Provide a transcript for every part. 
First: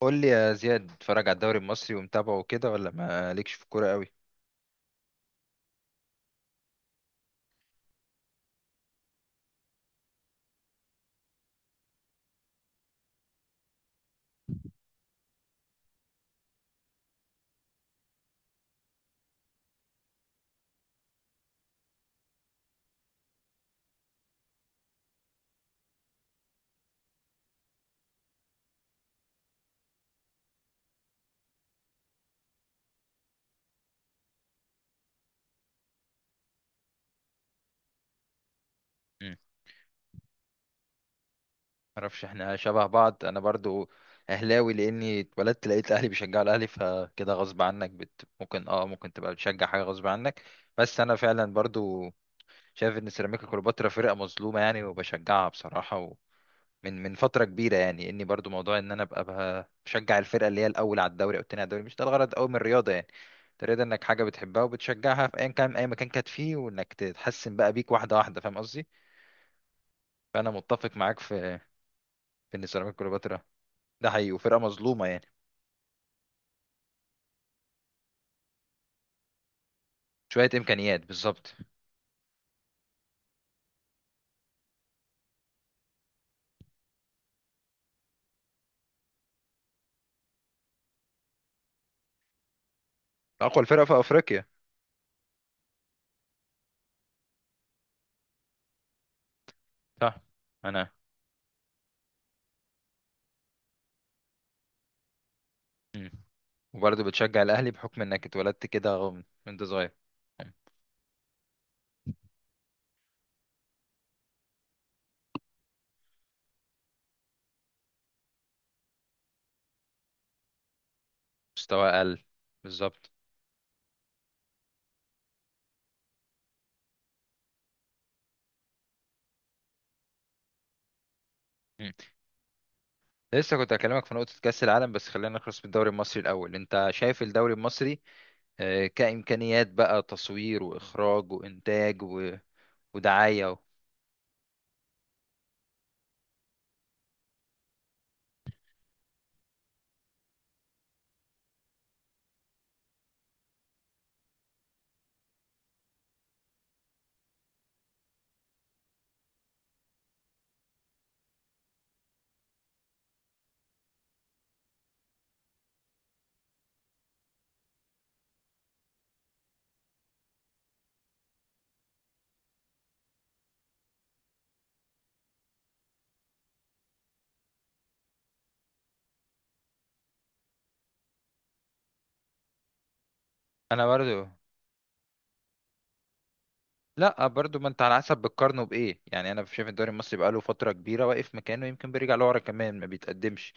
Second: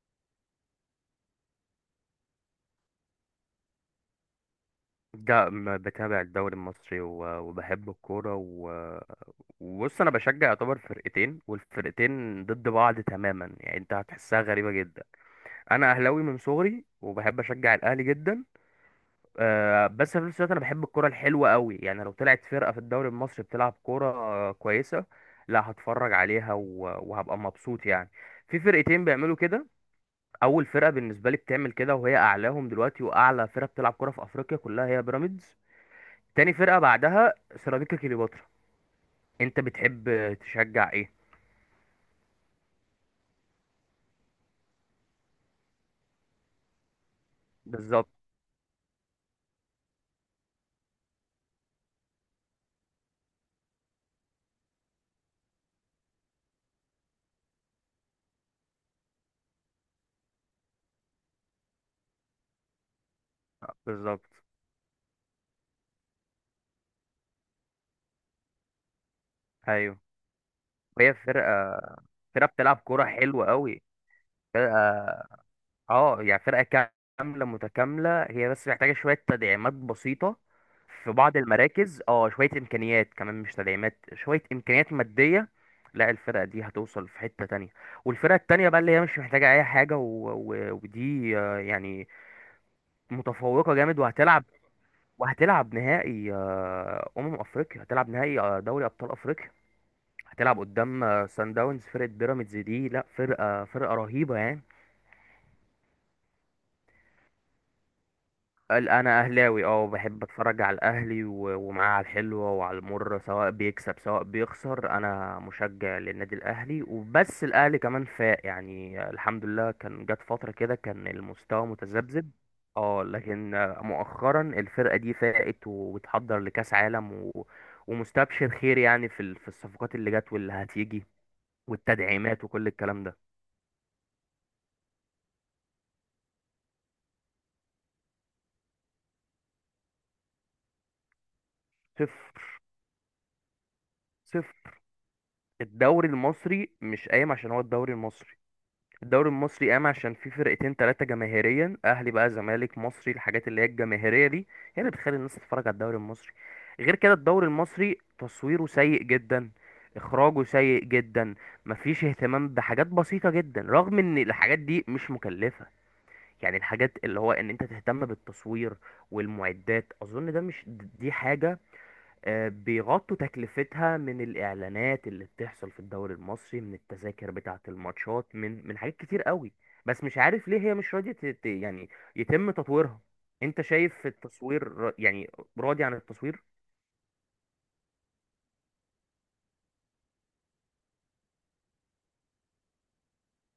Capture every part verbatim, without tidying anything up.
قول لي يا زياد اتفرج على الدوري المصري ومتابعه كده ولا ما ليكش في الكوره قوي؟ ده م- بتابع الدوري المصري و- وبحب الكورة و- وبص، أنا بشجع يعتبر فرقتين، والفرقتين ضد بعض تماما، يعني أنت هتحسها غريبة جدا. أنا أهلاوي من صغري وبحب أشجع الأهلي جدا. آه، بس في نفس الوقت أنا بحب الكورة الحلوة قوي، يعني لو طلعت فرقة في الدوري المصري بتلعب كورة آه، كويسة، لا هتفرج عليها و- وهبقى مبسوط يعني. في فرقتين بيعملوا كده. أول فرقة بالنسبة لي بتعمل كده وهي أعلاهم دلوقتي، وأعلى فرقة بتلعب كورة في أفريقيا كلها هي بيراميدز. تاني فرقة بعدها سيراميكا كليوباترا. امم انت بتحب تشجع ايه؟ معرفش، احنا شبه بعض. انا برضو اهلاوي لاني اتولدت لقيت اهلي بيشجعوا الاهلي، فكده غصب عنك. بالظبط. بت... ممكن اه ممكن تبقى بتشجع حاجه غصب عنك. بس انا فعلا برضو شايف ان سيراميكا كليوباترا فرقه مظلومه، يعني، وبشجعها بصراحه من من فترة كبيرة. يعني اني برضو موضوع ان انا ابقى بقى بشجع الفرقة اللي هي الاول على الدوري او التاني على الدوري، مش ده الغرض قوي من الرياضة يعني. تريد انك حاجة بالظبط. بتحبها وبتشجعها في ايا كان اي مكان كانت فيه، وانك تتحسن بقى بيك واحدة واحدة. فاهم قصدي؟ ايوه. فانا متفق وهي معاك في فرقة فرقة في ان بتلعب سيراميكا كورة كليوباترا حلوة قوي. ده حقيقي، وفرقة فرقة، مظلومة يعني. اه يعني فرقة كاملة متكاملة، هي بس محتاجة شوية تدعيمات بسيطة شوية امكانيات في بعض بالظبط. المراكز، اه شوية امكانيات كمان، مش تدعيمات، شوية امكانيات مادية. لا، الفرقة دي هتوصل في حتة تانية. والفرقة التانية بقى اللي هي مش محتاجة اي حاجة، و... و... ودي آه، يعني اقوى متفوقة الفرقة جامد، في وهتلعب. افريقيا. وهتلعب نهائي، آه، امم افريقيا، هتلعب نهائي آه، دوري ابطال افريقيا. صح. هتلعب انا قدام آه، سان داونز. فرقه بيراميدز دي، لا فرقه فرقه رهيبه يعني. مم. وبرضو بتشجع الاهلي بحكم انك اتولدت ال- كده غم- انا من- وانت اهلاوي، اه، صغير. بحب اتفرج على الاهلي و- ومعاه، على الحلوه وعلى المره، سواء بيكسب سواء بيخسر، انا مشجع للنادي الاهلي وبس. الاهلي كمان فاق يعني، الحمد لله. كان جت فتره كده كان المستوى مستوى اقل. متذبذب، اه بالظبط. لكن مؤخرا الفرقه دي فاقت، وبتحضر لكاس عالم، و... ومستبشر خير يعني في ال- في الصفقات اللي جت واللي هتيجي، والتدعيمات وكل الكلام ده. لسه كنت هكلمك في نقطة كأس العالم، بس خلينا نخلص بالدوري المصري الأول. أنت شايف الدوري المصري آه، كإمكانيات بقى، تصوير وإخراج وإنتاج و- صفر. ودعاية و... صفر. الدوري المصري مش قايم عشان هو الدوري المصري. الدوري المصري قام عشان في فرقتين ثلاثة جماهيريا، أهلي بقى زمالك مصري، الحاجات اللي هي الجماهيرية دي هي اللي بتخلي الناس تتفرج على الدوري المصري. غير كده، الدوري المصري تصويره سيء جدا. إخراجه سيء جدا. مفيش اهتمام بحاجات بسيطة جدا، رغم إن الحاجات دي مش مكلفة. يعني الحاجات اللي هو إن أنت تهتم بالتصوير والمعدات، أظن ده مش، دي حاجة آه، بيغطوا تكلفتها من الإعلانات اللي بتحصل في الدوري المصري، من التذاكر بتاعة الماتشات، من من حاجات كتير قوي. بس مش عارف ليه هي مش راضية ت- ت- يعني يتم تطويرها. انت أنا شايف برضو؟ التصوير، را- يعني راضي عن التصوير؟ لا، برضو، ما انت على حسب بتقارنه بايه يعني. انا شايف الدوري المصري بقاله فتره كبيره واقف مكانه، يمكن بيرجع لورا كمان، ما بيتقدمش.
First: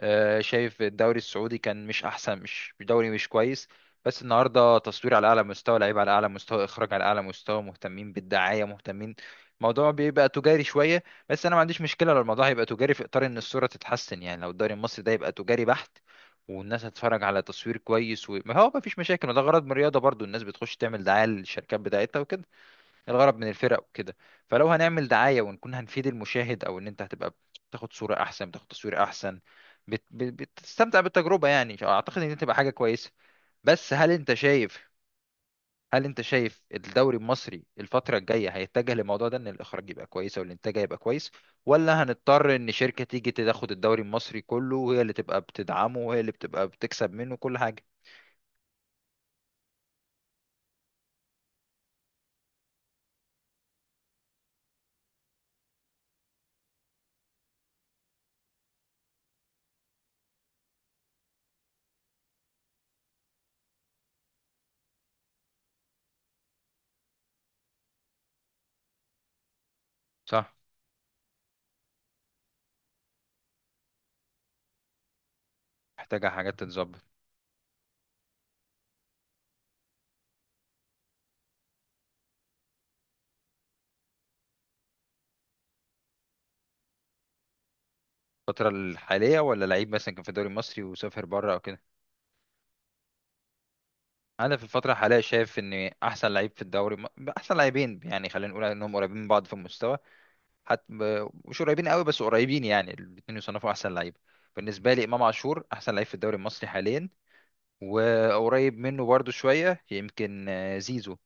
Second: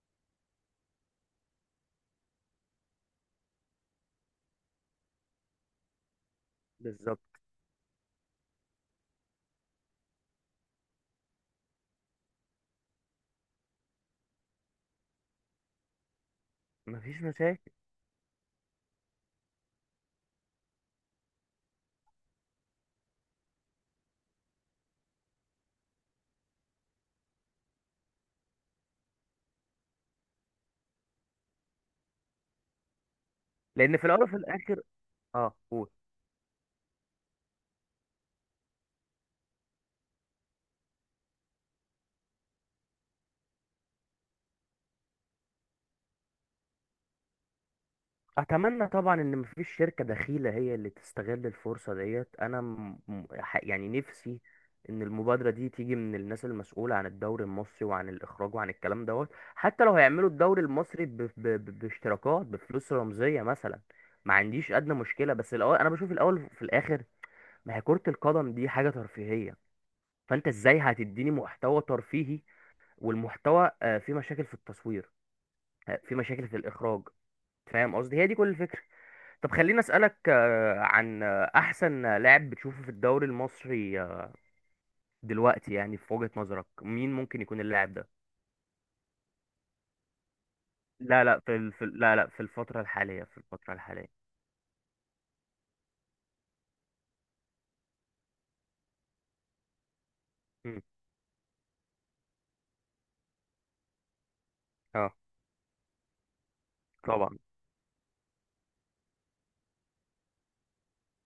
آه، شايف الدوري السعودي كان مش احسن، مش مش دوري مش كويس. بس النهارده تصوير على اعلى مستوى، لعيب على اعلى مستوى، اخراج على اعلى بالظبط. مستوى، مهتمين بالدعايه، مهتمين. الموضوع بيبقى تجاري شويه. بس انا ما عنديش مشكله لو الموضوع هيبقى تجاري في اطار ان الصوره تتحسن يعني. لو الدوري المصري ده يبقى تجاري بحت والناس هتتفرج مفيش على مشاكل، تصوير كويس، وما هو مفيش مشاكل، وده غرض من الرياضه برضو، الناس بتخش تعمل دعايه للشركات بتاعتها وكده. الغرض من الفرق وكده. فلو هنعمل دعاية ونكون هنفيد المشاهد، او ان انت هتبقى بتاخد صورة احسن، بتاخد تصوير احسن، بت... بت- بتستمتع بالتجربة يعني. اعتقد ان دي تبقى حاجة كويسة. بس لأن في هل الأول انت وفي الآخر. شايف اه، قول. هل انت شايف الدوري المصري الفترة الجاية هيتجه للموضوع ده، ان الاخراج يبقى كويس او الانتاج يبقى كويس؟ ولا هنضطر ان شركة تيجي تاخد الدوري المصري كله وهي اللي تبقى بتدعمه وهي اللي بتبقى بتكسب منه كل حاجة؟ اتمنى طبعا ان مفيش شركة دخيلة هي اللي تستغل الفرصة ديت. انا م... م- ح- يعني نفسي ان المبادرة دي تيجي من الناس المسؤولة عن الدوري المصري، وعن الاخراج وعن الكلام دوت. حتى لو هيعملوا الدوري المصري ب... ب... ب... باشتراكات بفلوس رمزية مثلا، ما عنديش ادنى مشكلة. بس الاول، انا بشوف الاول في الاخر، ما هي كرة القدم دي حاجة ترفيهية. فانت صح. ازاي هتديني محتوى ترفيهي؟ والمحتوى آه، فيه مشاكل في التصوير، آه، فيه محتاجة مشاكل حاجات في تتظبط. الاخراج. فاهم قصدي؟ هي دي كل الفكرة. طب خليني اسالك آه، عن آه، احسن لاعب بتشوفه في الدوري المصري آه، دلوقتي، يعني في وجهة نظرك مين ممكن يكون اللاعب ده؟ الفترة الحالية ولا لعيب مثلا كان في الدوري المصري لا وسافر لا، بره في او ال... كده؟ في ال- لا لا، في الفترة الحالية، في الفترة الحالية. انا في الفتره الحاليه شايف ان احسن لعيب في الدوري، احسن لاعبين، يعني خلينا نقول انهم قريبين من بعض في المستوى. مم. حتى مش قريبين قوي، بس قريبين، يعني الاثنين يصنفوا احسن لعيب. بالنسبه لي، اه، امام عاشور احسن لعيب في الدوري المصري حاليا. طبعا. وقريب منه برضو شويه يمكن آه، زيزو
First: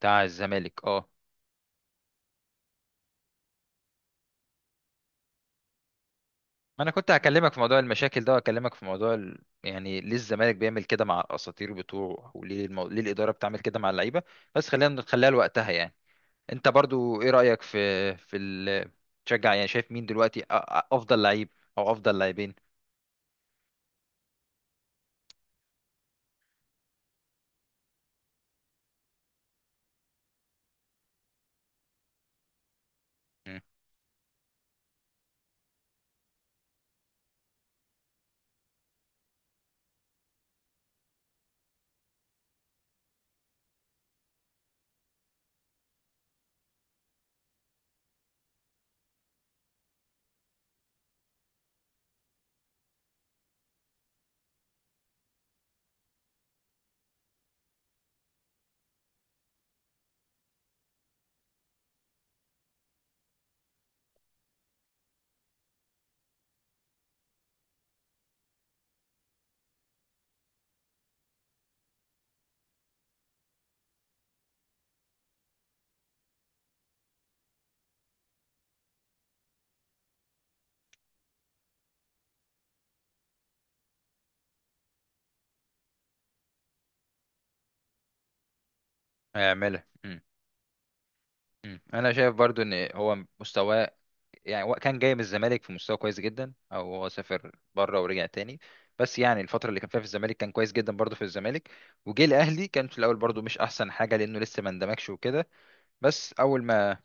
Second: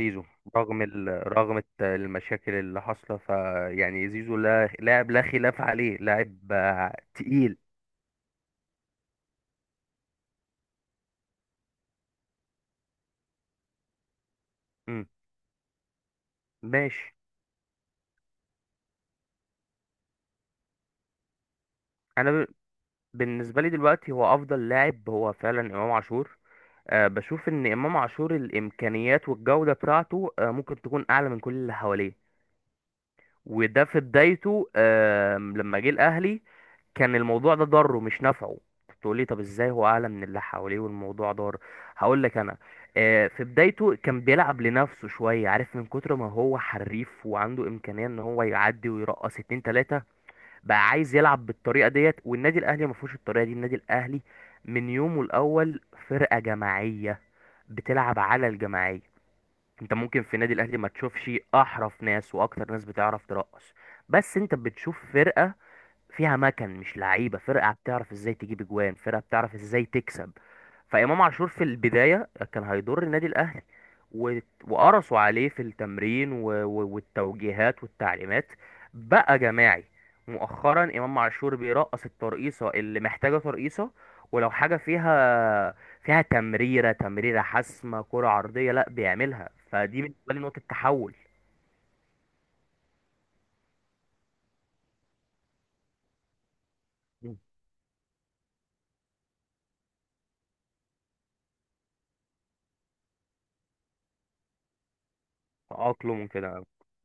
بتاع رغم الزمالك، ال... اه. رغم الت- المشاكل اللي حاصله، فيعني زيزو، لا لاعب لا خلاف عليه، لاعب انا آه، كنت هكلمك تقيل. في موضوع المشاكل ده، واكلمك في موضوع ال... يعني ليه الزمالك بيعمل كده مع الاساطير بتوعه، وليه المو... ليه الاداره بتعمل كده مع اللعيبه. بس خلينا مم. نخليها لوقتها يعني. انت ماشي. برضو ايه رأيك في في ال تشجع؟ يعني شايف مين دلوقتي أ- أ- افضل لعيب، او افضل انا ب... لاعبين؟ بالنسبة لي دلوقتي، هو افضل لاعب هو فعلا امام عاشور. آه، بشوف ان امام عاشور الامكانيات والجوده بتاعته آه، ممكن تكون اعلى من كل اللي حواليه. مم. وده في بدايته آه، لما جه الاهلي، كان الموضوع ده ضره مش نفعه. تقولي طب ازاي هو اعلى من اللي حواليه والموضوع ضار؟ هقول لك انا. آه، في بدايته كان بيلعب لنفسه شويه، عارف من كتر ما هو حريف، وعنده امكانيه ان هو يعدي ويرقص اتنين تلاته. بقى عايز يلعب بالطريقه ديت، والنادي الاهلي ما فيهوش الطريقه دي. النادي الاهلي من يومه الاول، فرقه جماعيه بتلعب على الجماعيه. انت ممكن في النادي الاهلي ما تشوفش احرف ناس واكتر ناس بتعرف ترقص، بس انت بتشوف فرقه فيها مكن مش لعيبه، فرقه بتعرف ازاي تجيب اجوان، فرقه بتعرف ازاي تكسب. فامام عاشور في البدايه كان هيضر النادي الاهلي، و- وقرصوا عليه في التمرين و- و- والتوجيهات والتعليمات، بقى جماعي. مؤخرا، امام عاشور بيرقص الترقيصه اللي محتاجه ترقيصه. ولو حاجه فيها فيها تمريره تمريره حاسمه، كره عرضيه، لا بيعملها. هيعملها فدي مم. بالنسبه لي نقطه تحول. مم. انا شايف برضو ان هو مستواه، يعني هو كان جاي من الزمالك في مستوى كويس جدا، او هو سافر بره ورجع تاني. بس يعني الفترة اللي كان فيها في الزمالك كان كويس جدا برضو في الزمالك. وجه الاهلي كان في الاول برضو مش احسن حاجة لانه لسه ما اندمجش وكده. تأقلم بس اول كده. ما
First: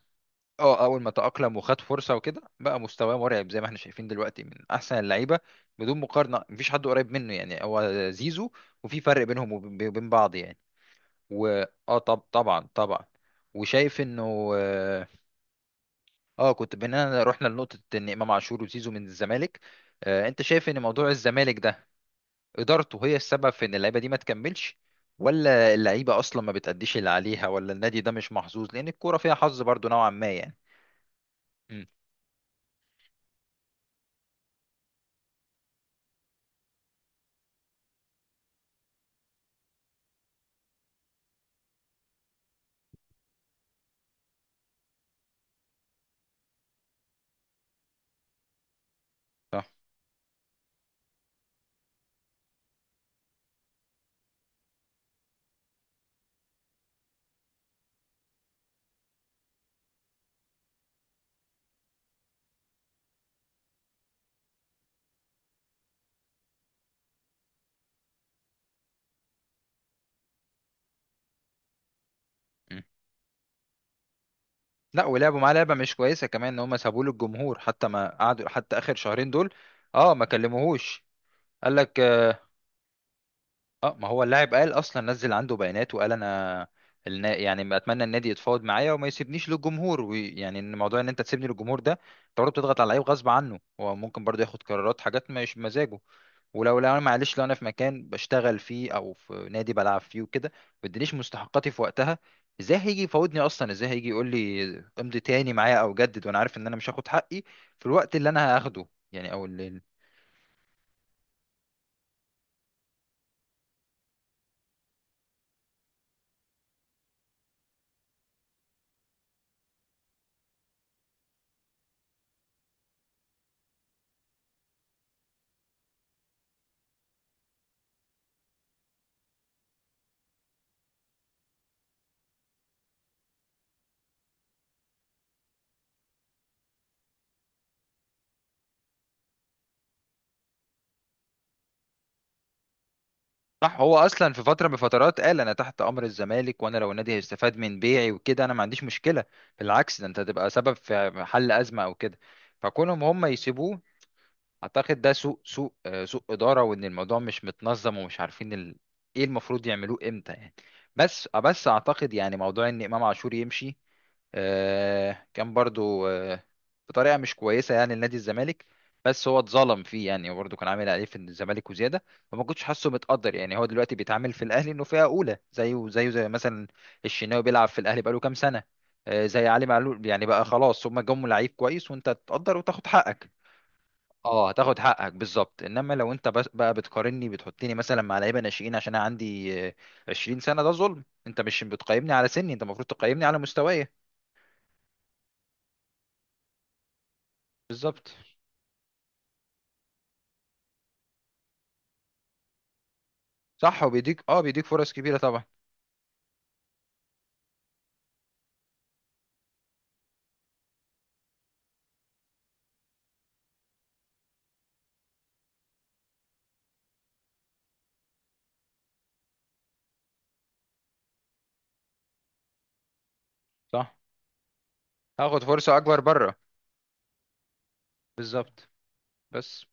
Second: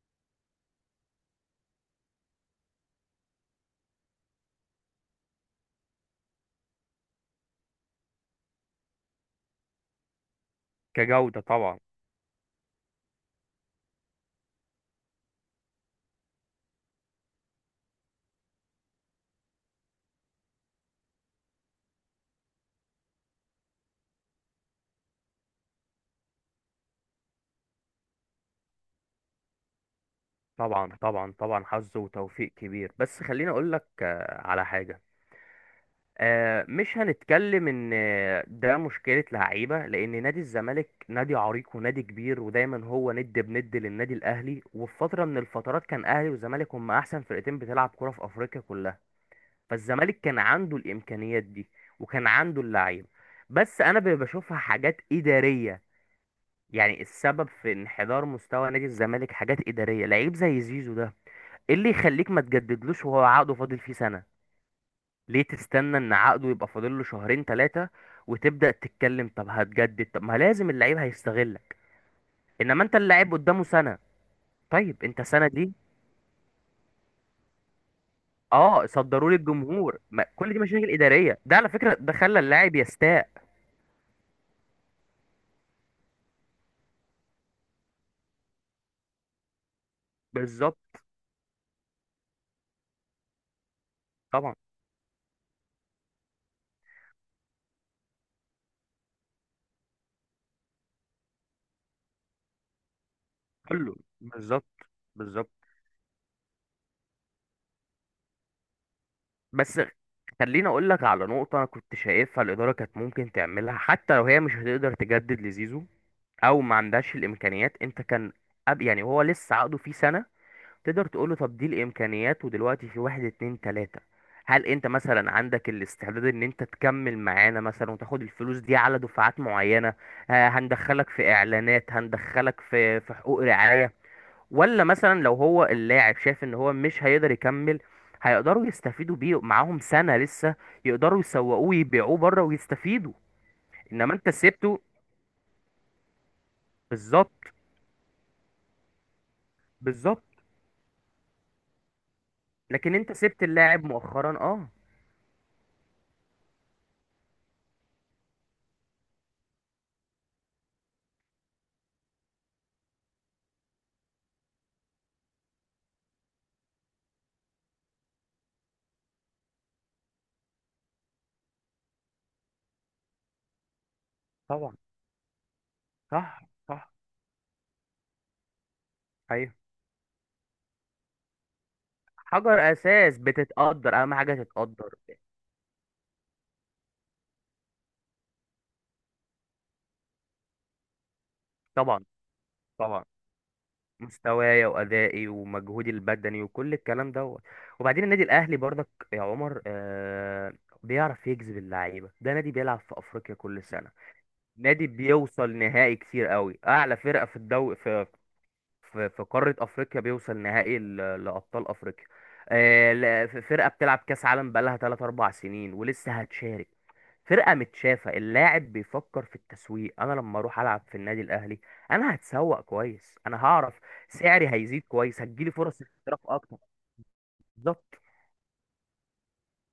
اه اول ما تأقلم وخد فرصة وكده، بقى مستواه مرعب زي ما احنا شايفين دلوقتي، من احسن اللعيبة. بدون مقارنة مفيش حد قريب منه، يعني هو زيزو، وفي فرق بينهم وب- وبين بعض يعني. كجوده طبعا. واه طب، طبعا طبعا. وشايف انه اه آه، كنت بينا رحنا لنقطة ان امام عاشور وزيزو من الزمالك. آه انت شايف ان موضوع الزمالك ده ادارته هي السبب في ان اللعيبة دي ما تكملش؟ ولا اللعيبة اصلا ما بتأديش اللي عليها؟ ولا النادي ده مش محظوظ لان الكورة فيها حظ برضو نوعا ما يعني؟ طبعا، طبعا، طبعا امم حظ وتوفيق كبير. بس خليني اقول لك آه، على حاجه. آه، مش هنتكلم ان آه، ده مشكله لعيبه، لان نادي الزمالك نادي عريق ونادي كبير، ودايما هو ند بند للنادي الاهلي، وفي فتره من الفترات كان اهلي والزمالك هم احسن فرقتين بتلعب كره في افريقيا كلها. صح. فالزمالك كان عنده الامكانيات دي، وكان عنده اللعيبه. بس انا ب- بشوفها حاجات اداريه. يعني السبب في انحدار مستوى نادي الزمالك حاجات اداريه. لعيب زي زيزو ده، ايه اللي يخليك ما تجددلوش وهو عقده فاضل فيه سنة؟ ليه تستنى ان عقده يبقى فاضل له شهرين ثلاثة، وتبدأ تتكلم طب هتجدد؟ طب ما لازم اللعيب هيستغلك. امم. انما انت، اللاعب قدامه سنة. طيب لا، انت، ولعبوا سنة معاه دي، لعبه مش كويسه كمان، ان هم سابوه للجمهور، حتى ما قعدوا حتى اه، اخر شهرين صدروا دول. للجمهور، اه، ما ما كل دي مشاكل كلموهوش. إدارية. ده على قال فكرة لك. ده خلى اللاعب يستاء. اه، ما هو اللاعب قال اصلا، نزل عنده بيانات وقال: انا النا... يعني ما اتمنى النادي يتفاوض معايا وما يسيبنيش للجمهور. ويعني ان بالظبط. موضوع ان انت تسيبني للجمهور ده، انت برضه بتضغط على اللعيب غصب عنه، هو ممكن برضه طبعا. ياخد قرارات حاجات مش بمزاجه. ولو لو انا، معلش، لو انا في مكان بشتغل فيه او في نادي بلعب فيه وكده، ما ادينيش مستحقاتي في وقتها، ازاي هيجي يفاوضني اصلا؟ ازاي كله. هيجي يقول لي بالظبط. امضي تاني بالظبط. معايا، او جدد، وانا عارف ان انا مش هاخد حقي في الوقت اللي انا هاخده؟ يعني او اللي... بس خليني اقول لك على نقطة انا كنت شايفها. الإدارة كانت ممكن تعملها حتى لو هي مش هتقدر تجدد لزيزو، او ما عندهاش الامكانيات. انت كان أب يعني هو لسه عقده فيه سنه، تقدر تقول له طب دي الامكانيات، ودلوقتي في واحد اتنين تلاته، هل انت مثلا عندك الاستعداد ان انت تكمل معانا مثلا، وتاخد الفلوس دي على دفعات معينه؟ آه، هندخلك في اعلانات، هندخلك في في حقوق رعايه. ولا مثلا لو هو اللاعب شايف ان هو مش هيقدر يكمل، هيقدروا يستفيدوا بيه معاهم سنه لسه، يقدروا يسوقوه ويبيعوه بره ويستفيدوا. صح. هو انما انت اصلا في فتره من سيبته. الفترات قال انا تحت امر الزمالك، وانا لو النادي بالظبط. هيستفاد من بيعي وكده، انا ما عنديش مشكله. بالعكس، ده انت بالظبط. هتبقى سبب في حل ازمه او كده. لكن فكونهم انت هم سبت يسيبوه... اللاعب مؤخرا، اه. اعتقد ده سوء سوء آه، سوء اداره، وان الموضوع مش متنظم، ومش عارفين ال... ايه المفروض يعملوه امتى يعني. بس بس اعتقد يعني موضوع ان امام عاشور يمشي آه، كان برضو آه، بطريقه مش كويسه يعني لنادي الزمالك. بس هو اتظلم فيه يعني، وبرضه كان عامل عليه في الزمالك وزياده. فما كنتش حاسه متقدر، يعني هو دلوقتي بيتعامل في الاهلي طبعا. انه فئه اولى، زيه زيه زي صح. مثلا صح. الشناوي بيلعب في الاهلي بقاله كام سنه. آه، زي ايوه. علي معلول، يعني بقى خلاص هما جم لعيب كويس، وانت تقدر حجر وتاخد اساس حقك. بتتقدر، اهم حاجه اه، هتاخد تتقدر. حقك، بالظبط. انما لو انت بس- بقى بتقارني، بتحطني مثلا مع لعيبه ناشئين عشان انا عندي آه، عشرين سنه، ده ظلم. انت مش طبعا، بتقيمني على سني، انت المفروض طبعا، تقيمني على مستواي. مستوايا وادائي ومجهودي البدني وكل الكلام دوت. وبعدين بالظبط. النادي الاهلي برضك، يا عمر، آه بيعرف يجذب اللعيبه. ده نادي بيلعب في افريقيا كل صح، سنه، وبيديك اه بيديك نادي فرص كبيرة طبعا. بيوصل نهائي كتير قوي، اعلى فرقه في الدوري في في قارة أفريقيا، بيوصل نهائي ل- لأبطال أفريقيا. آه، لا- ف- فرقة بتلعب كأس عالم بقالها ثلاثة أربعة سنين، ولسه هتشارك. فرقة متشافة، اللاعب بيفكر في التسويق، أنا لما أروح ألعب في النادي الأهلي، أنا هتسوق كويس، أنا هعرف صح، سعري هيزيد كويس، هاخد هتجيلي فرصة فرص اكبر احتراف بره. أكتر. بالظبط. بالظبط. بس